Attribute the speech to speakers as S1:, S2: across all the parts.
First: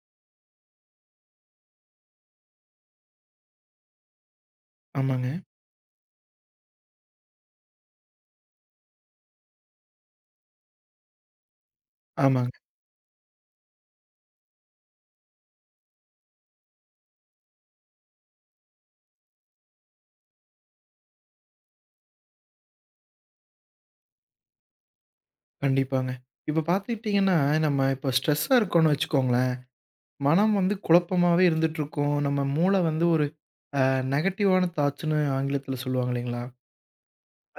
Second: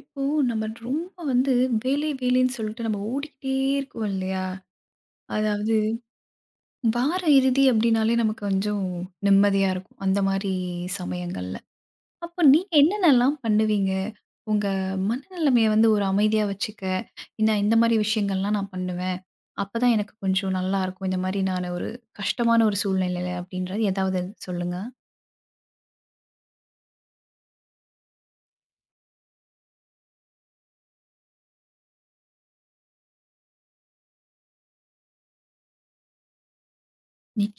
S1: இப்போ நம்ம ரொம்ப வந்து வேலை வேலைன்னு சொல்லிட்டு நம்ம ஓடிக்கிட்டே இருக்கோம் இல்லையா?
S2: ஆமாங்க.
S1: அதாவது வார இறுதி அப்படின்னாலே நமக்கு கொஞ்சம் நிம்மதியா இருக்கும். அந்த மாரி சமயங்கள்ல. அப்போ
S2: ஆமாங்க.
S1: நீங்க என்னென்னலாம் பண்ணுவீங்க? உங்க மனநிலைமைய வந்து ஒரு அமைதியா வச்சுக்க, நான் இந்த மாரி விஷயங்கள்லாம் நான் பண்ணுவேன். அப்பதான் எனக்கு கொஞ்சம் நல்லாருக்கும். இந்த மாரி நான் ஒரு கஷ்டமான ஒரு சூழ்நிலையில அப்படின்றது ஏதாவது சொல்லுங்க.
S2: கண்டிப்பாங்க. இப்ப பார்த்துக்கிட்டீங்கன்னா, நம்ம இப்ப ஸ்ட்ரெஸ்ஸா இருக்கோம்னு வச்சுக்கோங்களேன், மனம் வந்து குழப்பமாவே இருந்துட்டுருக்கும். நம்ம மூளை வந்து ஒரு அ நெகட்டிவான தாட்ஸ்ன்னு ஆங்கிலத்தில சொல்லுவாங்க இல்லைங்களா?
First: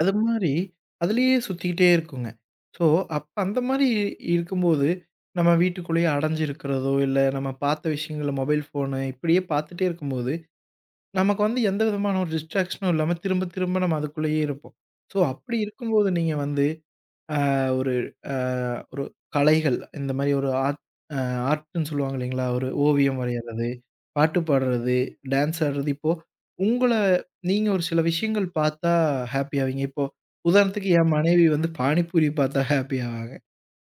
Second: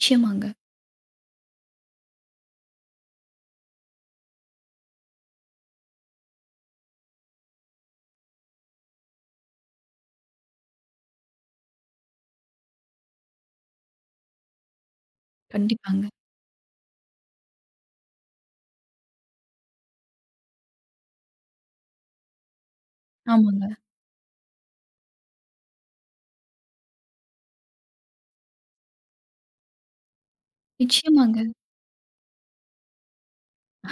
S2: அது மாரி அதிலேயே சுத்திக்கிட்டே இருக்குங்க. ஸோ, அப்ப அந்த மாரி இருக்கும்போது, நம்ம வீட்டுக்குள்ளேயே அடைஞ்சு இருக்கிறதோ, இல்ல நம்ம பார்த்த விஷயங்கள மொபைல் ஃபோனு இப்படியே பார்த்துட்டே இருக்கும்போது, நமக்கு வந்து எந்த விதமான ஒரு டிஸ்ட்ராக்ஷனும் இல்லாம திரும்ப திரும்ப நம்ம அதுக்குள்ளேயே இருப்போம். ஸோ, அப்படி
S1: கண்டிப்பாங்க.
S2: இருக்கும்போது நீங்க வந்து ஆ ஒரு ஆ ஒரு கலைகள், இந்த மாரி ஒரு அ ஆர்ட்ன்னு சொல்லுவாங்க இல்லைங்களா? ஒரு ஓவியம் வரையறது,
S1: ஆமாங்க.
S2: பாட்டு பாடுறது, டான்ஸ் ஆடுறது. இப்போ உங்கள நீங்க ஒரு சில விஷயங்கள் பார்த்தா ஹாப்பி ஆவீங்க. இப்போ உதாரணத்துக்கு என்
S1: நிச்சயமாங்க.
S2: மனைவி வந்து பானிபூரி பார்த்தா ஹாப்பி ஆவாங்க.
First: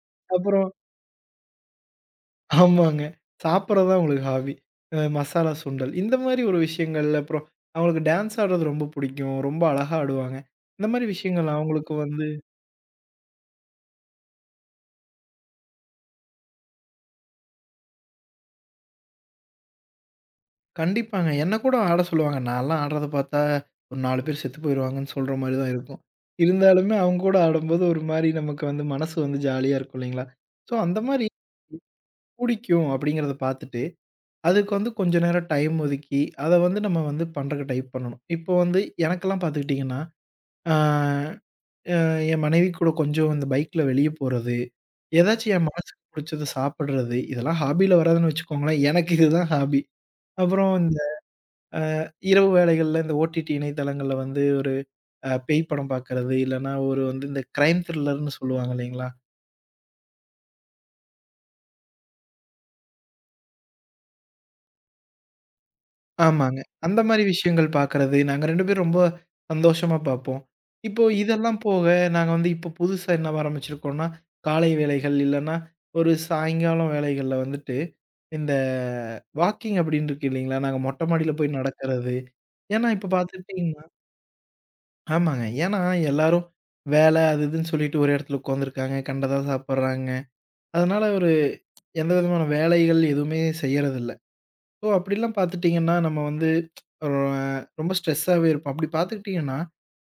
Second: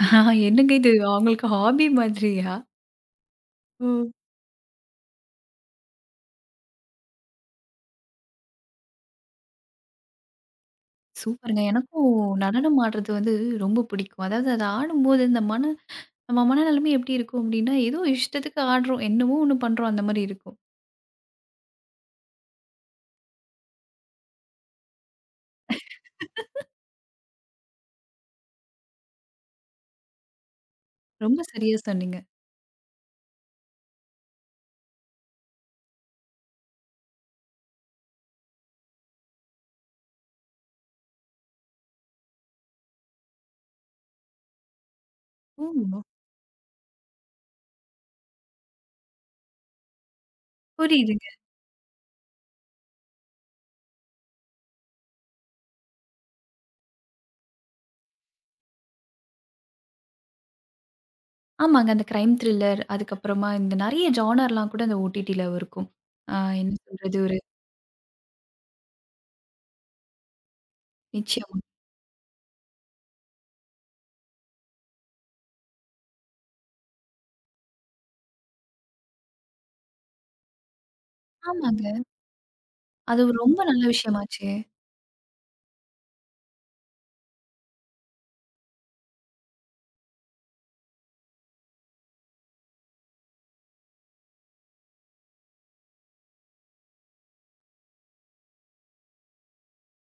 S2: அப்புறம்
S1: என்னங்க இது அவங்களுக்கு ஹாபி மாதிரியா?
S2: ஆமாங்க.
S1: ஓ!
S2: சாப்பிடுறது தான் அவங்களுக்கு ஹாபி. மசாலா சுண்டல். இந்த மாரி ஒரு விஷயங்கள், அப்புறம் அவங்களுக்கு டான்ஸ் ஆடுறது ரொம்ப புடிக்கும். ரொம்ப அழகா ஆடுவாங்க. இந்த மாரி விஷயங்கள்
S1: சூப்பருங்க.
S2: அவங்களுக்கு
S1: எனக்கும்
S2: வந்து
S1: நடனம் ஆடுறது வந்து ரொம்ப பிடிக்கும். அதாவது அத ஆடும்போது இந்த மன நம்ம மனநிலைமை எப்படி இருக்கும் அப்படின்னா, ஏதோ இஷ்டத்துக்கு ஆடுறோம். என்னமோ ஒண்ணு பண்றோம் அந்த மாரி இருக்கும்.
S2: கண்டிப்பாங்க. என்ன கூட ஆட சொல்லுவாங்க. நான்லாம் ஆடுறத பார்த்தா, ஒரு 4 பேர் செத்து போயிருவாங்கன்னு சொல்ற மாரி தான் இருக்கும். இருந்தாலுமே அவங்க கூட ஆடும்போது ஒரு மாரி நமக்கு வந்து மனசு வந்து ஜாலியா இருக்கும் இல்லைங்களா? ஸோ அந்த மாரி
S1: ரொம்ப சரியா சொன்னீங்க.
S2: புடிக்கும் அப்படிங்கிறத பார்த்துட்டு, அதுக்கு வந்து கொஞ்ச நேரம் டைம் ஒதுக்கி, அத வந்து நம்ம வந்து பண்றக்கு டைப் பண்ணணும். இப்போ வந்து எனக்கெல்லாம் பார்த்துக்கிட்டிங்கன்னா, ஆ என் மனைவி கூட கொஞ்சம் இந்த பைக்ல வெளிய போறது, ஏதாச்சும் என்
S1: ஓ!
S2: மனசுக்கு புடிச்சத சாப்பிடுறது, இதெல்லாம் ஹாபில வராதுன்னு வச்சுக்கோங்களேன். எனக்கு இதுதான் ஹாபி. அப்புறம்
S1: புரியுதுங்க.
S2: இரவு வேளைகள்ல இந்த ஓடிடி இணையதளங்கள்ல வந்து ஒரு பேய் படம் பார்க்கறது, இல்லன்னா ஒரு வந்து இந்த கிரைம் த்ரில்லர்ன்னு சொல்லுவாங்க இல்லைங்களா?
S1: ஆமாங்க. அந்த கிரைம் த்ரில்லர், அதுக்கப்புறமா இந்த நெறைய ஜானர்லாம் கூட அந்த OTTல இருக்கும். ஆ
S2: ஆமாங்க.
S1: என்ன
S2: அந்த
S1: சொல்றது
S2: மாரி
S1: ஒரு
S2: விஷயங்கள் பார்க்கறது. நாங்க 2 பேரும் ரொம்ப சந்தோஷமா பார்ப்போம். இப்போ இதெல்லாம்
S1: நிச்சயமா.
S2: போக, நாங்க வந்து இப்போ புதுசா என்ன ஆரம்பிச்சிருக்கோம்னா, காலை வேளைகள் இல்லன்னா, ஒரு சாயங்காலம் வேளைகள்ல வந்துட்டு, இந்த வாக்கிங் அப்படின்னு இருக்கு இல்லைங்களா? நாங்க மொட்டை மாடியில போய்
S1: ஆமாங்க.
S2: நடக்கிறது. ஏன்னா இப்ப
S1: அது ஒரு ரொம்ப நல்ல
S2: பார்த்துக்கிட்டீங்கன்னா
S1: விஷயமாச்சே!
S2: ஆமாங்க. ஏன்னா எல்லாரும் வேலை அது இதுன்னு சொல்லிட்டு ஒரு இடத்துல உட்காந்துருக்காங்க. கண்டதா சாப்பிடுறாங்க. அதனால ஒரு எந்த விதமான வேலைகள் எதுவுமே செய்யறதில்ல. ஸோ அப்படிலாம் பார்த்துட்டீங்கன்னா, நம்ம வந்து ஒரு ரொம்ப ஸ்ட்ரெஸ்ஸாவே இருப்போம். அப்படி பார்த்துக்கிட்டீங்கன்னா,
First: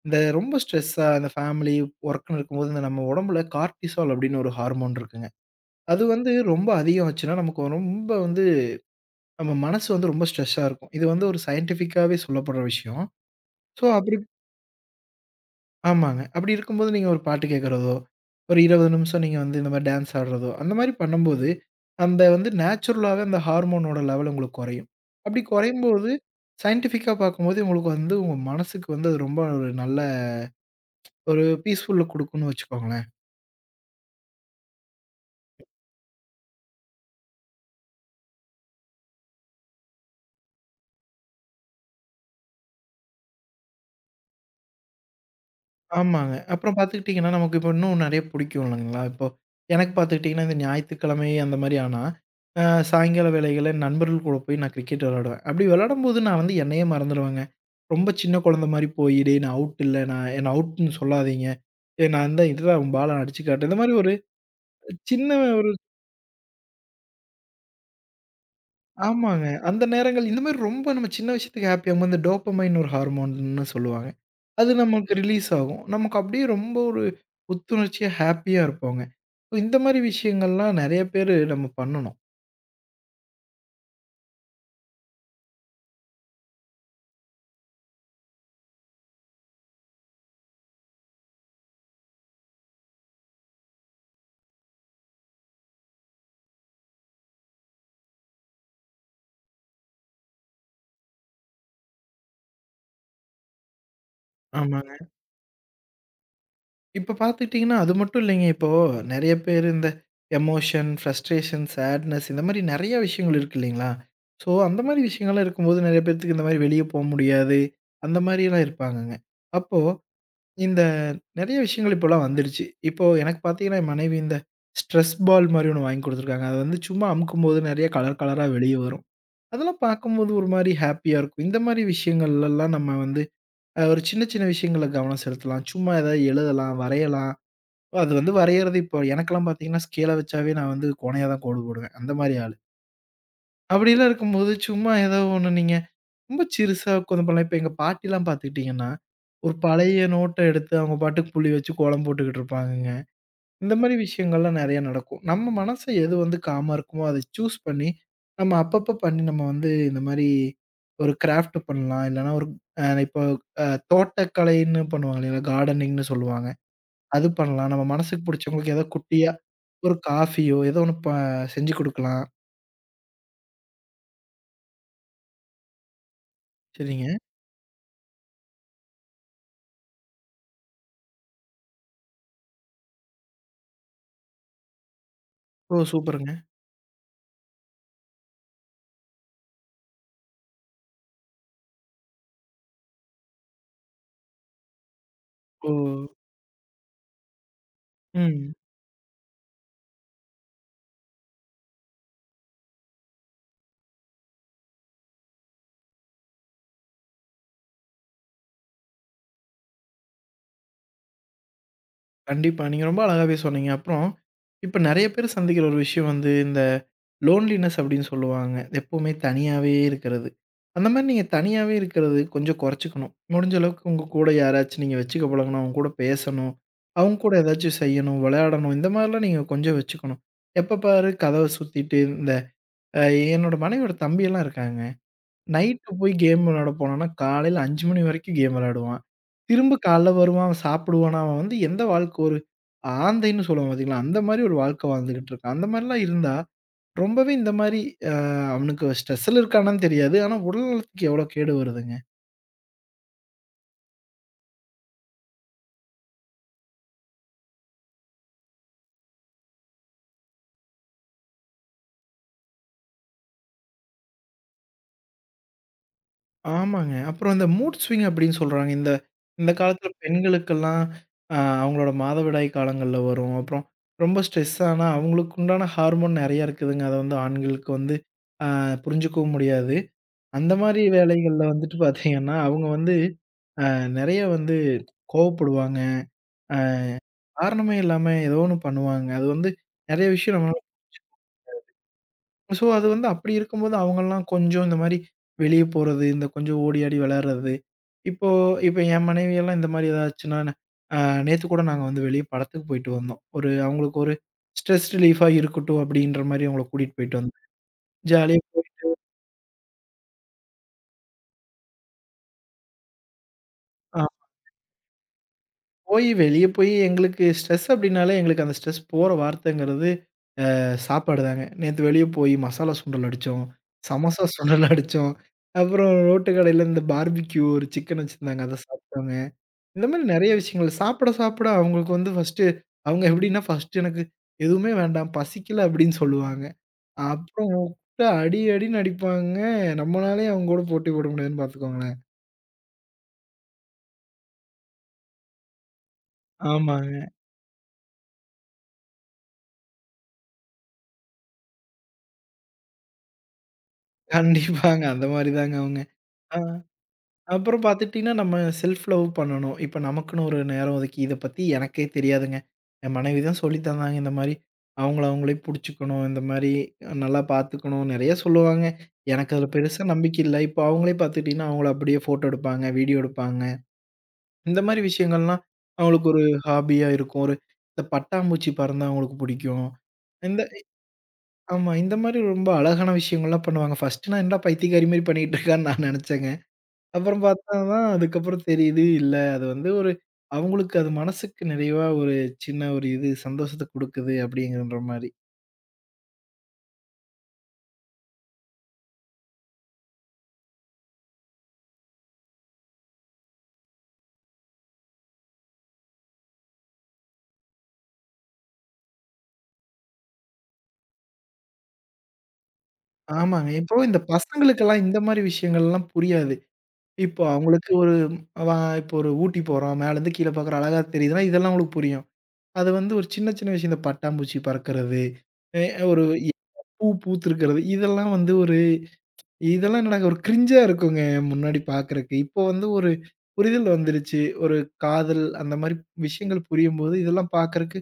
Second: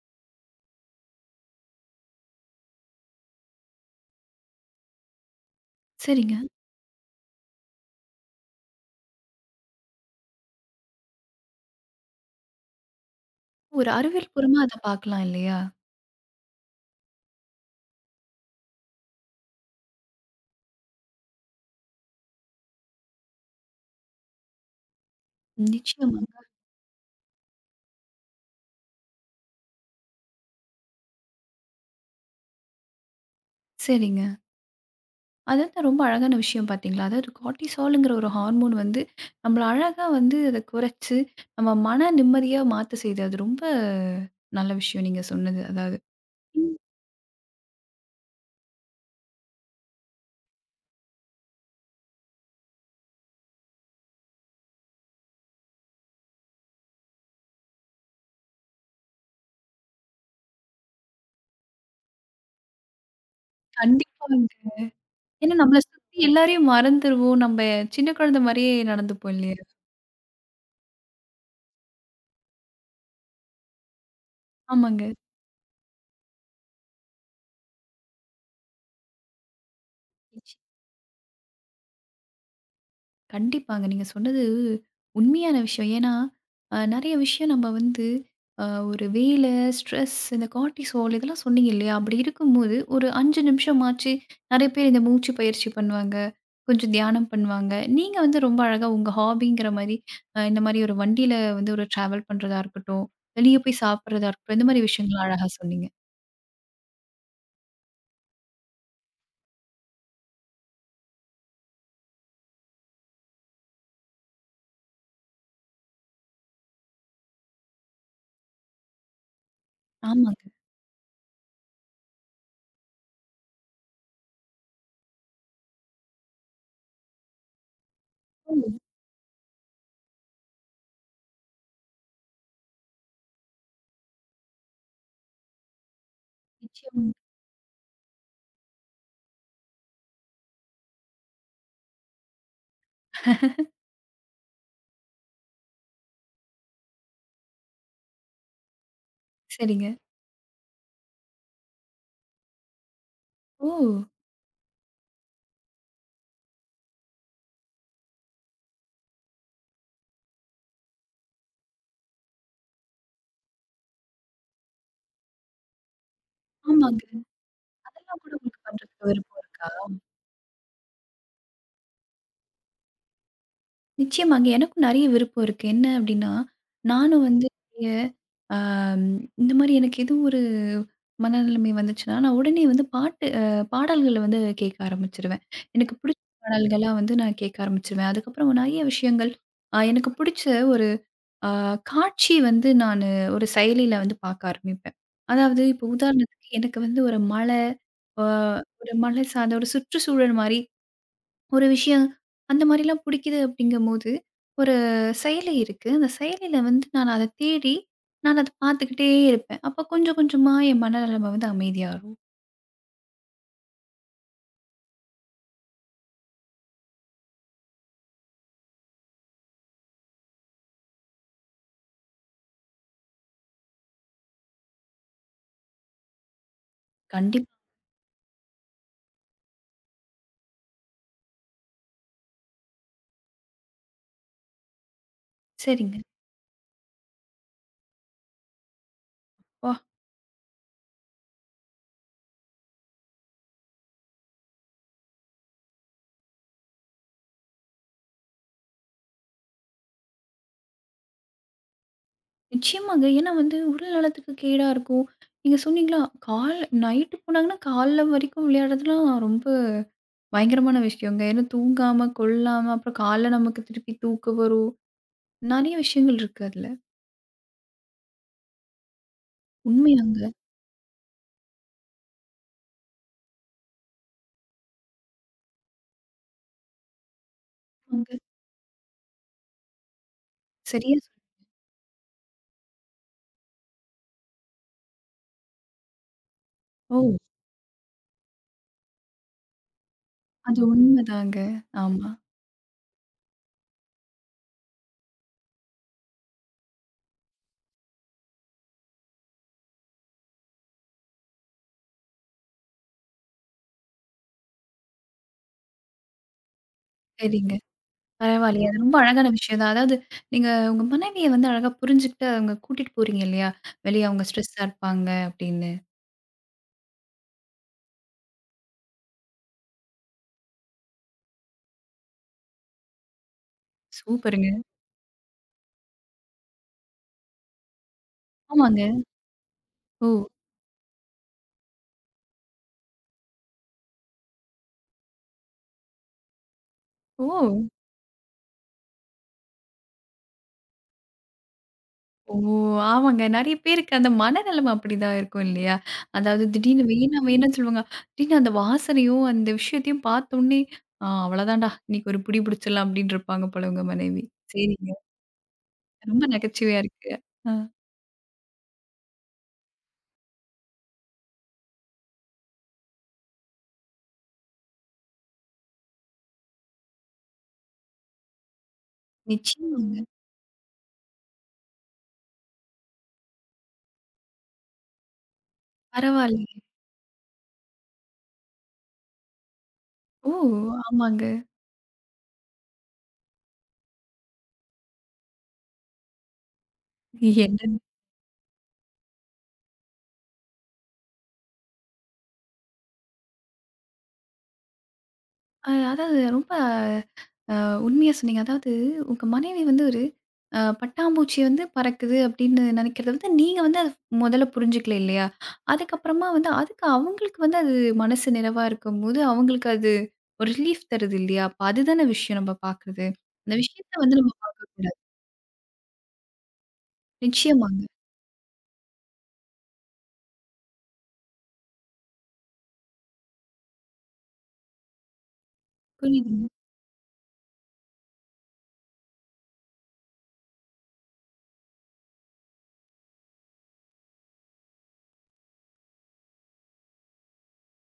S2: இந்த ரொம்ப ஸ்ட்ரெஸ்ஸா இந்த ஃபேமிலி, ஒர்க்ன்னு இருக்கும்போது, இந்த நம்ம உடம்புல கார்ட்டிசால் அப்படின்னு ஒரு ஹார்மோன் இருக்குங்க. அது வந்து
S1: சரிங்க.
S2: ரொம்ப அதிகம் ஆச்சுன்னா, நமக்கு ரொம்ப வந்து நம்ம மனசு வந்து ரொம்ப ஸ்ட்ரெஸ்ஸா இருக்கும். இது வந்து ஒரு சயன்டிஃபிக்காவே சொல்லப்படுற விஷயம். ஸோ
S1: ஒரு
S2: அப்படி
S1: அறிவியல் பூர்வமா அத பார்க்கலாம் இல்லையா?
S2: ஆமாங்க. அப்படி இருக்கும்போது நீங்க ஒரு பாட்டு கேட்கறதோ, ஒரு 20 நிமிஷம் நீங்க வந்து இந்த மாரி டான்ஸ் ஆடுறதோ, அந்த மாரி பண்ணும்போது, அந்த வந்து நேச்சுரலாவே அந்த ஹார்மோனோட லெவல் உங்களுக்கு குறையும். அப்படி குறையும்போது
S1: நிச்சயமாங்க.
S2: சயன்டிஃபிக்கா பார்க்கும்போது உங்களுக்கு வந்து உங்க மனசுக்கு வந்து அது ரொம்ப ஒரு நல்ல ஒரு பீஸ்ஃபுல்ல குடுக்கும்னு வச்சுக்கோங்களேன்.
S1: சரிங்க. அதுதான் ரொம்ப அழகான விஷயம் பார்த்தீங்களா? அதாவது கார்ட்டிசால்ங்கிற ஒரு ஹார்மோன் வந்து, நம்மள அழகா வந்து அத குறைச்சு, நம்ம மன நிம்மதியா மாத்த செய்யுது. அது ரொம்ப நல்ல விஷயம் நீங்க சொன்னது. அதாவது
S2: ஆமாங்க.
S1: ம்.
S2: அப்புறம் பார்த்துக்கிட்டீங்கன்னா, நமக்கு இப்போ இன்னும் நெறைய பிடிக்கும் இல்லைங்களா? இப்போ எனக்கு பார்த்துக்கிட்டீங்கன்னா, இந்த ஞாயித்துக்கிழமை அந்த மாரி ஆனா, அ சாயங்கால வேளைகள்ல என் நண்பர்கள் கூட போய் நான் கிரிக்கெட் விளையாடுவேன். அப்படி விளையாடும்போது நான் வந்து என்னையே மறந்துருவேங்க. ரொம்ப சின்ன குழந்தை மாரி போய், "டேய் நான் அவுட் இல்ல. நான் என்ன அவுட்ன்னு சொல்லாதீங்க. ஏய் நான் தான் இதுதான் பால அடிச்சு காட்டுறேன்." இந்த மாரி ஒரு
S1: கண்டிப்பாங்க.
S2: சின்ன
S1: ஏன்னா நம்மள சுத்தி எல்லாரையும் மறந்துருவோம். நம்ப சின்ன குழந்தை மாரியே நடந்துப்போம்
S2: ஆமாங்க.
S1: இல்லையா?
S2: அந்த நேரங்கள் இந்த மாரி ரொம்ப நம்ம சின்ன விஷயத்துக்கு ஹாப்பியா இந்த டோப்பமைன் ஒரு ஹார்மோன்னு சொல்லுவாங்க. அது நமக்கு
S1: ஆமாங்க.
S2: ரிலீஸ் ஆகும். நமக்கு அப்படியே ரொம்ப ஒரு புத்துணர்ச்சியா, ஹாப்பியா இருப்போங்க. So இந்த மாரி விஷயங்கள்லாம் நெறைய பேரு நம்ம பண்ணணும்.
S1: கண்டிப்பாங்க. நீங்க சொன்னது உண்மையான விஷயம். ஏன்னா, நெறைய விஷயம் நம்ம வந்து அ ஒரு வேலை, ஸ்ட்ரெஸ், இந்த கார்ட்டிசோல் இதெல்லாம் சொன்னீங்க இல்லையா? அப்படி இருக்கும்போது ஒரு 5 நிமிஷமாச்சு நெறைய பேர் இந்த மூச்சு பயிற்சி பண்ணுவாங்க. கொஞ்சம் தியானம் பண்ணுவாங்க. நீங்க வந்து ரொம்ப அழகா உங்க ஹாபிங்கிற மாரி இந்த மாரி ஒரு வண்டியில வந்து ஒரு டிராவல் பண்றதா இருக்கட்டும், வெளிய போய் சாப்பிடுறதா இருக்கட்டும், இந்த மாரி
S2: ஆமாங்க.
S1: விஷயங்கள அழகா சொன்னீங்க.
S2: இப்ப பார்த்துக்கிட்டீங்கன்னா, அது மட்டும் இல்லைங்க. இப்போ நெறைய பேரு இந்த எமோஷன், ஃப்ரஸ்ட்ரேஷன், சேட்னஸ் இந்த மாரி நெறைய விஷயங்கள் இருக்கு இல்லைங்களா? ஸோ அந்த மாரி விஷயங்கள்லாம் இருக்கும்போது நெறைய பேத்துக்கு இந்த மாரி வெளிய போ முடியாது. அந்த மாரிலாம் இருப்பாங்கங்க. அப்போ
S1: ஆமாங்க.
S2: இந்த நெறைய விஷயங்கள் இப்போலாம் வந்துடுச்சு. இப்போ எனக்கு பார்த்தீங்கன்னா, என் மனைவி இந்த ஸ்ட்ரெஸ் பால் மாரி ஒண்ணு வாங்கி குடுத்துருக்காங்க. அது வந்து சும்மா அமுக்கும்போது நெறைய கலர் கலரா
S1: ஓ!
S2: வெளிய வரும். அதெல்லாம் பார்க்கும்போது ஒரு மாரி ஹேப்பியா இருக்கும். இந்த மாரி விஷயங்கள்லலாம் நம்ம வந்து ஒரு சின்ன சின்ன விஷயங்கள்ல கவனம் செலுத்தலாம். சும்மா ஏதாவது எழுதலாம்,
S1: நிச்சயமா.
S2: வரையலாம். அது வந்து வரையறது இப்போ எனக்கெல்லாம் பார்த்தீங்கன்னா, ஸ்கேல வச்சாவே நான் வந்து கோணையா தான் கோடு போடுவேன். அந்த மாரி ஆளு. அப்படிலாம் இருக்கும்போது சும்மா ஏதோ ஒண்ணு நீங்க ரொம்ப சிறுசா உட்காந்து பண்ணலாம். இப்ப எங்க பாட்டிலாம் பார்த்துக்கிட்டீங்கன்னா, ஒரு
S1: சரிங்க.
S2: பழைய நோட்ட எடுத்து அவங்க பாட்டுக்கு புள்ளி வச்சு கோலம் போட்டுக்கிட்டு இருப்பாங்கங்க.
S1: ஓ!
S2: இந்த மாரி விஷயங்கள்லாம் நெறைய நடக்கும். நம்ம மனச எது வந்து காமா இருக்குமோ, அத சூஸ் பண்ணி, நம்ம அப்பப்ப பண்ணி நம்ம வந்து இந்த மாரி ஒரு கிராஃப்ட் பண்ணலாம். இல்லன்னா ஒரு இப்போ அ தோட்டக்கலைன்னு பண்ணுவாங்க இல்லைங்களா? கார்டனிங்ன்னு சொல்லுவாங்க.
S1: ஆமாங்க.
S2: அது பண்ணலாம். நம்ம
S1: அதெல்லாம்
S2: மனசுக்கு
S1: கூட உங்களுக்கு
S2: புடிச்சவங்களுக்கு ஏதோ
S1: பண்றதுக்கு
S2: குட்டியா
S1: விருப்பம் இருக்கா?
S2: ஒரு காஃபியோ ஏதோ ஒண்ணு செஞ்சு குடுக்கலாம்.
S1: நிச்சயமாங்க. எனக்கும் நெறைய விருப்பம் இருக்கு. என்ன அப்டின்னா,
S2: சரிங்க.
S1: நானும் வந்து எ அ இந்த மாரி எனக்கு எதோ ஒரு மனநிலைமை வந்துச்சுன்னா, நான் உடனே வந்து பாட்டு பாடல்கள வந்து கேட்க ஆரம்பிச்சுருவேன்.
S2: ஓ!
S1: எனக்கு பிடிச்ச
S2: சூப்பருங்க.
S1: பாடல்களா வந்து நான் கேட்க ஆரம்பிச்சுருவேன். அதுக்கப்புறம் நெறைய விஷயங்கள் எனக்கு பிடிச்ச ஒரு அ காட்சி வந்து நானு ஒரு செயலில வந்து பார்க்க ஆரம்பிப்பேன். அதாவது
S2: ஓ!
S1: இப்போ உதாரணத்துக்கு எனக்கு வந்து ஒரு மலை, அ
S2: ம்.
S1: ஒரு மலை சார்ந்த ஒரு சுற்றுச்சூழல் மாரி ஒரு விஷயம் அந்த மாரிலாம் பிடிக்குது அப்படிங்கும்போது, ஒரு செயலி இருக்கு. அந்த செயலில வந்து நான் அத தேடி, நான் அத பார்த்துக்கிட்டே இருப்பேன். அப்ப கொஞ்சம் கொஞ்சமா என் மனநெலம வந்து அமைதியாகும்.
S2: கண்டிப்பா. நீங்க ரொம்ப அழகாவே சொன்னீங்க. அப்புறம் இப்ப நெறைய பேர் சந்திக்கிற ஒரு விஷயம் வந்து, இந்த லோன்லினஸ் அப்படின்னு சொல்லுவாங்க. எப்பவுமே தனியாவே இருக்கிறது. அந்த மாரி நீங்க தனியாவே இருக்கிறது கொஞ்சம் குறைச்சுக்கணும். முடிஞ்ச அளவுக்கு உங்க கூட யாராச்சும் நீங்க வச்சுக்க பழகணும். அவங்க கூட பேசணும். அவங்க கூட
S1: கண்டிப்பா.
S2: ஏதாச்சும் செய்யணும், விளையாடணும். இந்த மாரிலாம் நீங்க கொஞ்சம் வச்சுக்கணும். எப்ப பாரு கதவ சுத்திட்டு இந்த அ என்னோட மனைவியோட தம்பியெல்லாம் இருக்காங்க. நைட்டு
S1: சரிங்க.
S2: போய் கேம் விளையாட போனான்னா, காலையில 5 மணி வரைக்கும் கேம் விளையாடுவான்.
S1: அப்பா!
S2: திரும்ப காலைல வருவான், சாப்பிடுவானா, அவன் வந்து எந்த வாழ்க்கை ஒரு ஆந்தைன்னு சொல்லுவோம் பார்த்தீங்களா, அந்த மாரி ஒரு வாழ்க்கை வாழ்ந்துகிட்டு இருக்கான். அந்த மாரிலாம் இருந்தா, ரொம்பவே இந்த மாரி அ அவனுக்கு ஸ்ட்ரெஸ்ல இருக்கானான்னு தெரியாது. ஆனா, உடல் நலத்துக்கு எவ்வளோ கேடு வருதுங்க.
S1: நிச்சயமாங்க. ஏன்னா வந்து உடல் நலத்துக்கு கேடா இருக்கும். நீங்க சொன்னீங்களா, கால் நைட்டு போனாங்கன்னா காலைல வரைக்கும் விளையாடுறதுலாம் ரொம்ப பயங்கரமான விஷயங்க. ஏன்னா தூங்காம, கொள்ளாம, அப்புறம் காலைல நமக்கு திருப்பி தூக்கம் வரும். நெறைய விஷயங்கள் இருக்கு அதுல.
S2: ஆமாங்க. அப்புறம் இந்த மூட் ஸ்விங் அப்படின்னு சொல்றாங்க. இந்த இந்த காலத்தில
S1: உண்மையாங்க.
S2: பெண்களுக்கெல்லாம் அ அவங்களோட மாதவிடாய் காலங்கள்ல வரும். அப்புறம் ரொம்ப ஸ்ட்ரெஸ் ஆனா, அவங்களுக்கு உண்டான ஹார்மோன் நெறைய இருக்குதுங்க. அத வந்து ஆண்களுக்கு வந்து
S1: ஆமாங்க.
S2: அ புரிஞ்சுக்கவும் முடியாது. அந்த மாரி
S1: சரியா சொ
S2: வேலைகள்ல வந்துட்டு பார்த்தீங்கன்னா, அவங்க வந்து அ நெறைய வந்து கோவப்படுவாங்க. அ
S1: ஓ!
S2: காரணமே இல்லாம ஏதோ ஒண்ணு பண்ணுவாங்க. அது வந்து நெறைய விஷயம் நம்மளால
S1: அது உண்மைதாங்க. ஆமா.
S2: ஸோ, அது வந்து அப்படி இருக்கும்போது அவங்கலாம் கொஞ்சம் இந்த மாரி வெளிய போறது, இந்த கொஞ்சம் ஓடி ஆடி விளையாடுறது. இப்போ இப்போ என் மனைவியெல்லாம் இந்த மாரி ஏதாச்சுன்னா, அ நேத்து கூட நாங்க வந்து வெளிய படத்துக்கு போயிட்டு வந்தோம். ஒரு அவங்களுக்கு ஒரு ஸ்ட்ரெஸ் ரிலீஃபா இருக்கட்டும் அப்படின்ற மாரி அவங்கள கூட்டிட்டு போயிட்டு வந்தோம்.
S1: சரிங்க.
S2: ஜாலியா
S1: பரவாயில்லையே. அது
S2: போய்
S1: ரொம்ப அழகான விஷயம் தான். அதாவது நீங்க உங்க மனைவிய வந்து அழகா புரிஞ்சுகிட்டு அவங்க கூட்டிட்டு போறீங்க இல்லையா?
S2: அ
S1: வெளிய அவங்க ஸ்ட்ரெஸ்ஸா இருப்பாங்க அப்படின்னு.
S2: போய் வெளிய போய் எங்களுக்கு ஸ்ட்ரெஸ் அப்படின்னாலே எங்களுக்கு அந்த ஸ்ட்ரெஸ் போற வார்த்தைங்கிறது சாப்பாடு தாங்க. நேத்து வெளிய போய் மசாலா சுண்டல் அடிச்சோம், சமோசா
S1: சூப்பருங்க.
S2: சுண்டல் அடிச்சோம். அப்புறம் ரோட்டு கடையில இந்த பார்பிக்யூ ஒரு சிக்கன் வச்சிருந்தாங்க. அத
S1: ஆமாங்க.
S2: சாப்பிட்டோங்க. இந்த மாரி
S1: ஓ!
S2: நெறைய விஷயங்கள். சாப்பிட, சாப்பிட அவங்களுக்கு வந்து ஃபர்ஸ்ட்டு அவங்க எப்படின்னா, ஃபர்ஸ்ட்டு எனக்கு எதுவுமே வேண்டாம், பசிக்கல அப்படின்னு சொல்லுவாங்க.
S1: ஓ!
S2: அப்புறம் கூப்ட்டா அடி அடின்னு அடிப்பாங்க. நம்மளாலயே அவங்க கூட போட்டி போட முடியாதுன்னு பார்த்துக்கோங்களேன்.
S1: ஓ! ஆமாங்க. நெறைய பேருக்கு அந்த மனநெலம அப்படிதான் இருக்கும் இல்லையா? அதாவது திடீர்னு
S2: ஆமாங்க.
S1: வேணா வேணான்னு சொல்லுவாங்க. திடீர்னு அந்த வாசனையும், அந்த விஷயத்தையும் பார்த்தோனே, அவ்வளோதான்டா இன்னைக்கு ஒரு புடி பிடிச்சிடலாம் அப்படின்னு இருப்பாங்க போல உங்க மனைவி.
S2: கண்டிப்பாங்க.
S1: சரிங்க.
S2: அந்த மாரி தாங்க அவங்க.
S1: ரொம்ப
S2: ஆ.
S1: நகைச்சுவையா இருக்கு. ஆ.
S2: அப்புறம் பார்த்துட்டீங்கன்னா, நம்ம செல்ஃப் லவ் பண்ணணும். இப்ப நமக்குன்னு ஒரு நேரம் ஒதுக்கி, இத பத்தி எனக்கே தெரியாதுங்க. என் மனைவி தான் சொல்லி தந்தாங்க. இந்த மாரி அவங்கள அவங்களே புடிச்சுக்கணும். இந்த மாரி நல்லா பார்த்துக்கணும். நெறைய சொல்லுவாங்க. எனக்கு அதுல பெருசா
S1: நிச்சயமாங்க.
S2: நம்பிக்கை இல்ல. இப்போ அவங்களே பார்த்துக்கிட்டீங்கன்னா, அவங்கள அப்படியே ஃபோட்டோ எடுப்பாங்க, வீடியோ எடுப்பாங்க. இந்த மாரி விஷயங்கள்லாம் அவங்களுக்கு ஒரு
S1: பரவாயில்ல.
S2: ஹாபியா இருக்கும். ஒரு இந்த பட்டாம்பூச்சி பறந்தா அவங்களுக்கு பிடிக்கும்.
S1: ஓ!
S2: இந்த
S1: ஆமாங்க.
S2: ஆமா. இந்த மாரி ரொம்ப அழகான விஷயங்கள்லாம் பண்ணுவாங்க. ஃபர்ஸ்ட்டு நான் என்னடா பைத்தியக்காரி மாரி பண்ணிட்டு இருக்கான்னு நான் நெனச்சேங்க. அப்புறம் பார்த்தா
S1: என்ன
S2: தான் அதுக்கப்புறம் தெரியுது, இல்ல அது வந்து ஒரு அவங்களுக்கு அது மனசுக்கு நிறைவா ஒரு சின்ன ஒரு இது சந்தோஷத்த குடுக்குது அப்படிங்கன்ற மாரி.
S1: அதாவது ரொம்ப உண்மையா சொன்னீங்க. அதாவது உங்க மனைவி வந்து ஒரு பட்டாம்பூச்சி வந்து பறக்குது அப்படின்னு நினைக்கிறத வந்து நீங்க வந்து அத முதல்ல புரிஞ்சுக்கல இல்லையா? அதுக்கப்புறமா வந்து அதுக்கு அவங்களுக்கு வந்து அது மனசு நிறைவா இருக்கும்போது, அவங்களுக்கு அது ஒரு ரிலீஃப் தருது இல்லையா? அப்ப அதுதானே விஷயம் நம்ம பார்க்குறது.
S2: ஆமாங்க.
S1: அந்த
S2: இப்போ இந்த
S1: விஷயத்த வந்து நம்ம
S2: பசங்களுக்கெல்லாம் இந்த
S1: பார்க்கக்கூடாது.
S2: மாரி விஷயங்கள்லாம் புரியாது. இப்போ அவங்களுக்கு
S1: நிச்சயமாங்க.
S2: ஒரு வ இப்போ ஒரு ஊட்டி போறோம். மேலருந்து கீழ பார்க்குறோம். அழகா தெரியுதுன்னா, இதெல்லாம் அவங்களுக்கு புரியும். அது வந்து ஒரு சின்ன சின்ன விஷயம் இந்த பட்டாம்பூச்சி பறக்கிறது, எ ஒரு
S1: புரியுதுங்க.
S2: பூ பூத்திருக்கிறது இதெல்லாம் வந்து ஒரு இதெல்லாம் என்னடா ஒரு கிரிஞ்சா இருக்குங்க முன்னாடி பார்க்குறக்கு. இப்போ வந்து ஒரு புரிதல் வந்துருச்சு. ஒரு காதல் அந்த மாரி விஷயங்கள் புரியும்போது, இதெல்லாம் பார்க்குறக்கு,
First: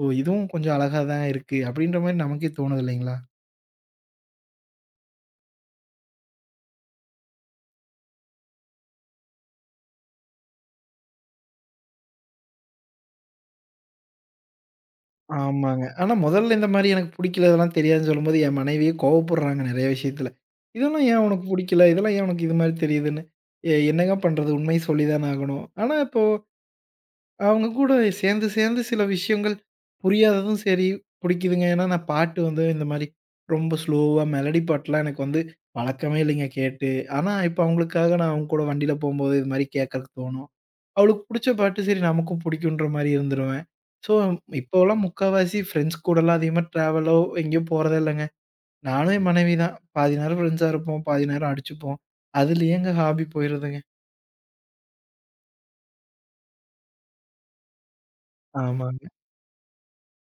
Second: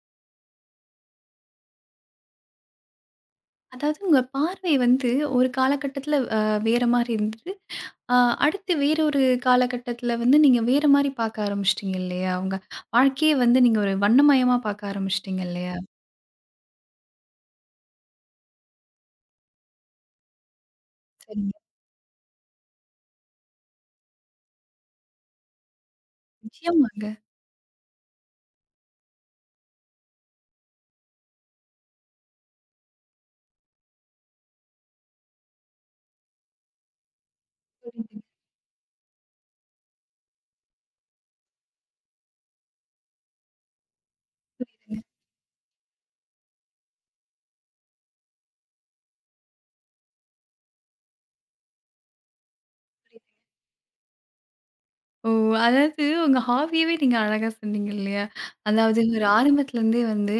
S2: "ஓ! இதுவும் கொஞ்சம் அழகா தான் இருக்கு." அப்படின்ற மாரி நமக்கே தோணுது இல்லைங்களா?
S1: அதாவது உங்க பார்வை வந்து ஒரு காலகட்டத்துல வேற மாரி இருந்தது. அ அடுத்து வேற ஒரு காலகட்டத்துல வந்து நீங்க வேற மாரி பார்க்க ஆரம்பிச்சுட்டீங்க இல்லையா? உங்க வாழ்க்கையே வந்து நீங்க ஒரு வண்ணமயமா பார்க்க ஆரம்பிச்சுட்டீங்க இல்லையா?
S2: ஆமாங்க. ஆனா முதல்ல இந்த மாரி எனக்கு புடிக்கல, இதெல்லாம் தெரியாதுன்னு சொல்லும்போது, என் மனைவியே கோவப்படுறாங்க நெறைய விஷயத்துல. "இதெல்லாம் ஏன் உனக்கு
S1: சரிங்க.
S2: புடிக்கல? இதெல்லாம் ஏன் உனக்கு இது மாரி தெரியுதுன்னு?" என்னங்க பண்றது? உண்மைய சொல்லி தானே ஆகணும். ஆனா இப்போ
S1: நிச்சயமாங்க.
S2: அவங்க கூட சேர்ந்து, சேர்ந்து சில விஷயங்கள் புரியாததும் சரி, புடிக்குதுங்க. ஏன்னா, நான் பாட்டு வந்து இந்த மாரி ரொம்ப ஸ்லோவா மெலடி பாட்டுலாம் எனக்கு வந்து பழக்கமே இல்லைங்க கேட்டு. ஆனா, இப்ப அவங்களுக்காக
S1: புரியுதுங்க.
S2: நான் அவங்க கூட வண்டியில போம்போது இது மாரி கேட்கறக்கு தோணும். அவளுக்கு புடிச்ச பாட்டு சரி நமக்கும் புடிக்குன்ற மாரி இருந்துருவேன். ஸோ, இப்போலாம் முக்காவாசி ஃப்ரெண்ட்ஸ் கூடலாம் அதிகமா ட்ராவலோ எங்கேயோ போறதே இல்லங்க. நானும் என் மனைவி தான். பாதி நேரம் ஃப்ரெண்ட்ஸா இருப்போம், பாதி நேரம் அடிச்சுப்போம். அதுலயே எங்க ஹாபி போயிருதுங்க.
S1: ஓ! அதாவது உங்க ஹாபியவே நீங்க அழகா சொன்னீங்க இல்லையா? அதாவது
S2: ஆமாங்க.
S1: ஒரு ஆரம்பத்துலருந்தே வந்து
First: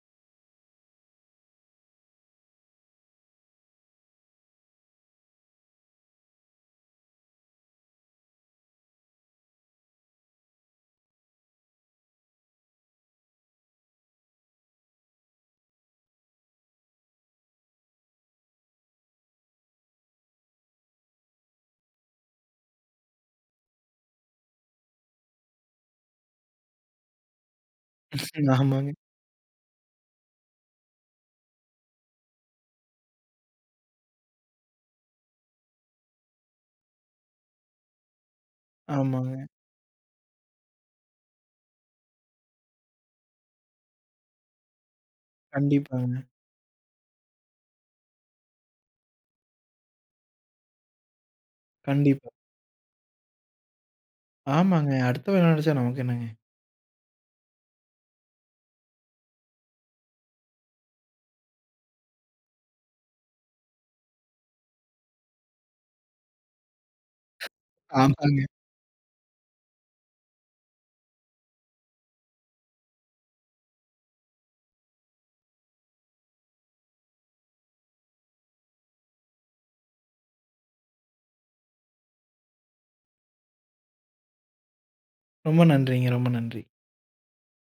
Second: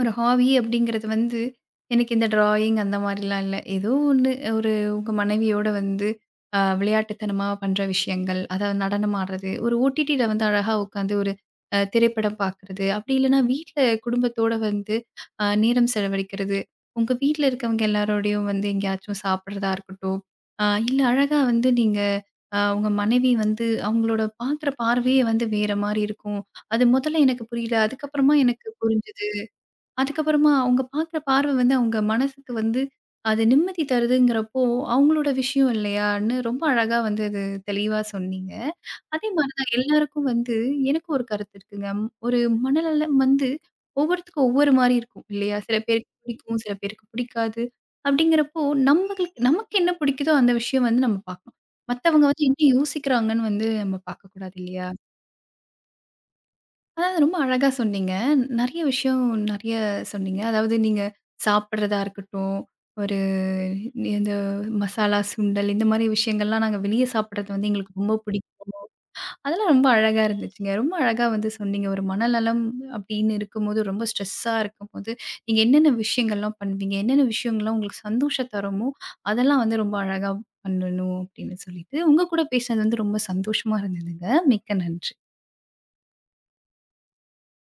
S1: ஒரு ஹாபி அப்படிங்கிறது வந்து, எனக்கு இந்த டிராயிங் அந்த மாரிலாம் இல்ல. ஏதோ ஒண்ணு ஒரு உங்க மனைவியோட வந்து விளையாட்டுத்தனமா பண்ற விஷயங்கள், அதாவது நடனம் ஆடுறது, ஒரு ஓடிடில வந்து அழகா உட்காந்து ஒரு திரைப்படம் பார்க்குறது, அப்படி இல்லன்னா வீட்ல குடும்பத்தோட வந்து நேரம் செலவழிக்கிறது. உங்க வீட்ல இருக்கவங்க எல்லாரோடையும் வந்து எங்கேயாச்சும் சாப்பிடுறதா இருக்கட்டும், இல்ல அழகா வந்து நீங்க உங்க மனைவி வந்து அவங்களோட பார்க்குற பார்வையே வந்து வேற மாரி இருக்கும். அது முதல்ல எனக்கு புரியல. அதுக்கப்புறமா எனக்கு
S2: ஆமாங்க,
S1: புரிஞ்சது. அதுக்கப்புறமா அவங்க பார்க்குற பார்வை வந்து அவங்க மனசுக்கு வந்து அது நிம்மதி தருதுங்கிறப்போ, அவங்களோட விஷயம் இல்லையான்னு ரொம்ப அழகா வந்து அது தெளிவா சொன்னீங்க. அதே
S2: ஆமாங்க.
S1: மாரி தான் எல்லாருக்கும் வந்து எனக்கும் ஒரு கருத்து இருக்குங்க. ம், ஒரு மனநலம் வந்து ஒவ்வொருத்தருக்கும் ஒவ்வொரு மாரி இருக்கும் இல்லையா? சில பேருக்கு
S2: கண்டிப்பாங்க,
S1: பிடிக்கும், சில பேருக்கு பிடிக்காது. அப்படிங்கிறப்போ நம்மளுக்கு நமக்கு என்ன பிடிக்குதோ அந்த விஷயம் வந்து நம்ம பார்க்கணும். மத்தவங்க
S2: கண்டிப்பா.
S1: வந்து என்ன யோசிக்கிறாங்கன்னு வந்து நம்ம பார்க்கக்கூடாது இல்லையா?
S2: ஆமாங்க. அடுத்தவன் என்ன நெனச்சா நமக்கு என்னங்க?
S1: அதாவது ரொம்ப அழகா சொன்னீங்க. நெறைய விஷயம் நெறைய சொன்னீங்க. அதாவது நீங்க சாப்பிடுறதா இருக்கட்டும், ஒரு இந்த மசாலா சுண்டல் இந்த மாரி விஷயங்கள்லாம் நாங்க வெளிய சாப்பிடுறது வந்து எங்களுக்கு ரொம்ப
S2: ஆமாங்க.
S1: பிடிக்கும். அதெல்லாம் ரொம்ப அழகா இருந்துச்சுங்க. ரொம்ப அழகா வந்து சொன்னீங்க. ஒரு மனநலம் அப்படின்னு இருக்கும்போது, ரொம்ப ஸ்ட்ரெஸ்ஸா இருக்கும்போது, நீங்க என்னென்ன விஷயங்கள்லாம் பண்ணுவீங்க? என்னென்ன விஷயங்கள்லாம் உங்களுக்கு சந்தோஷம் தருமோ, அதெல்லாம் வந்து ரொம்ப அழகா பண்ணணும் அப்படின்னு சொல்லிட்டு, உங்க கூட பேசினது வந்து ரொம்ப சந்தோஷமா இருந்ததுங்க. மிக்க நன்றி.
S2: ரொம்ப நன்றிங்க, ரொம்ப நன்றி.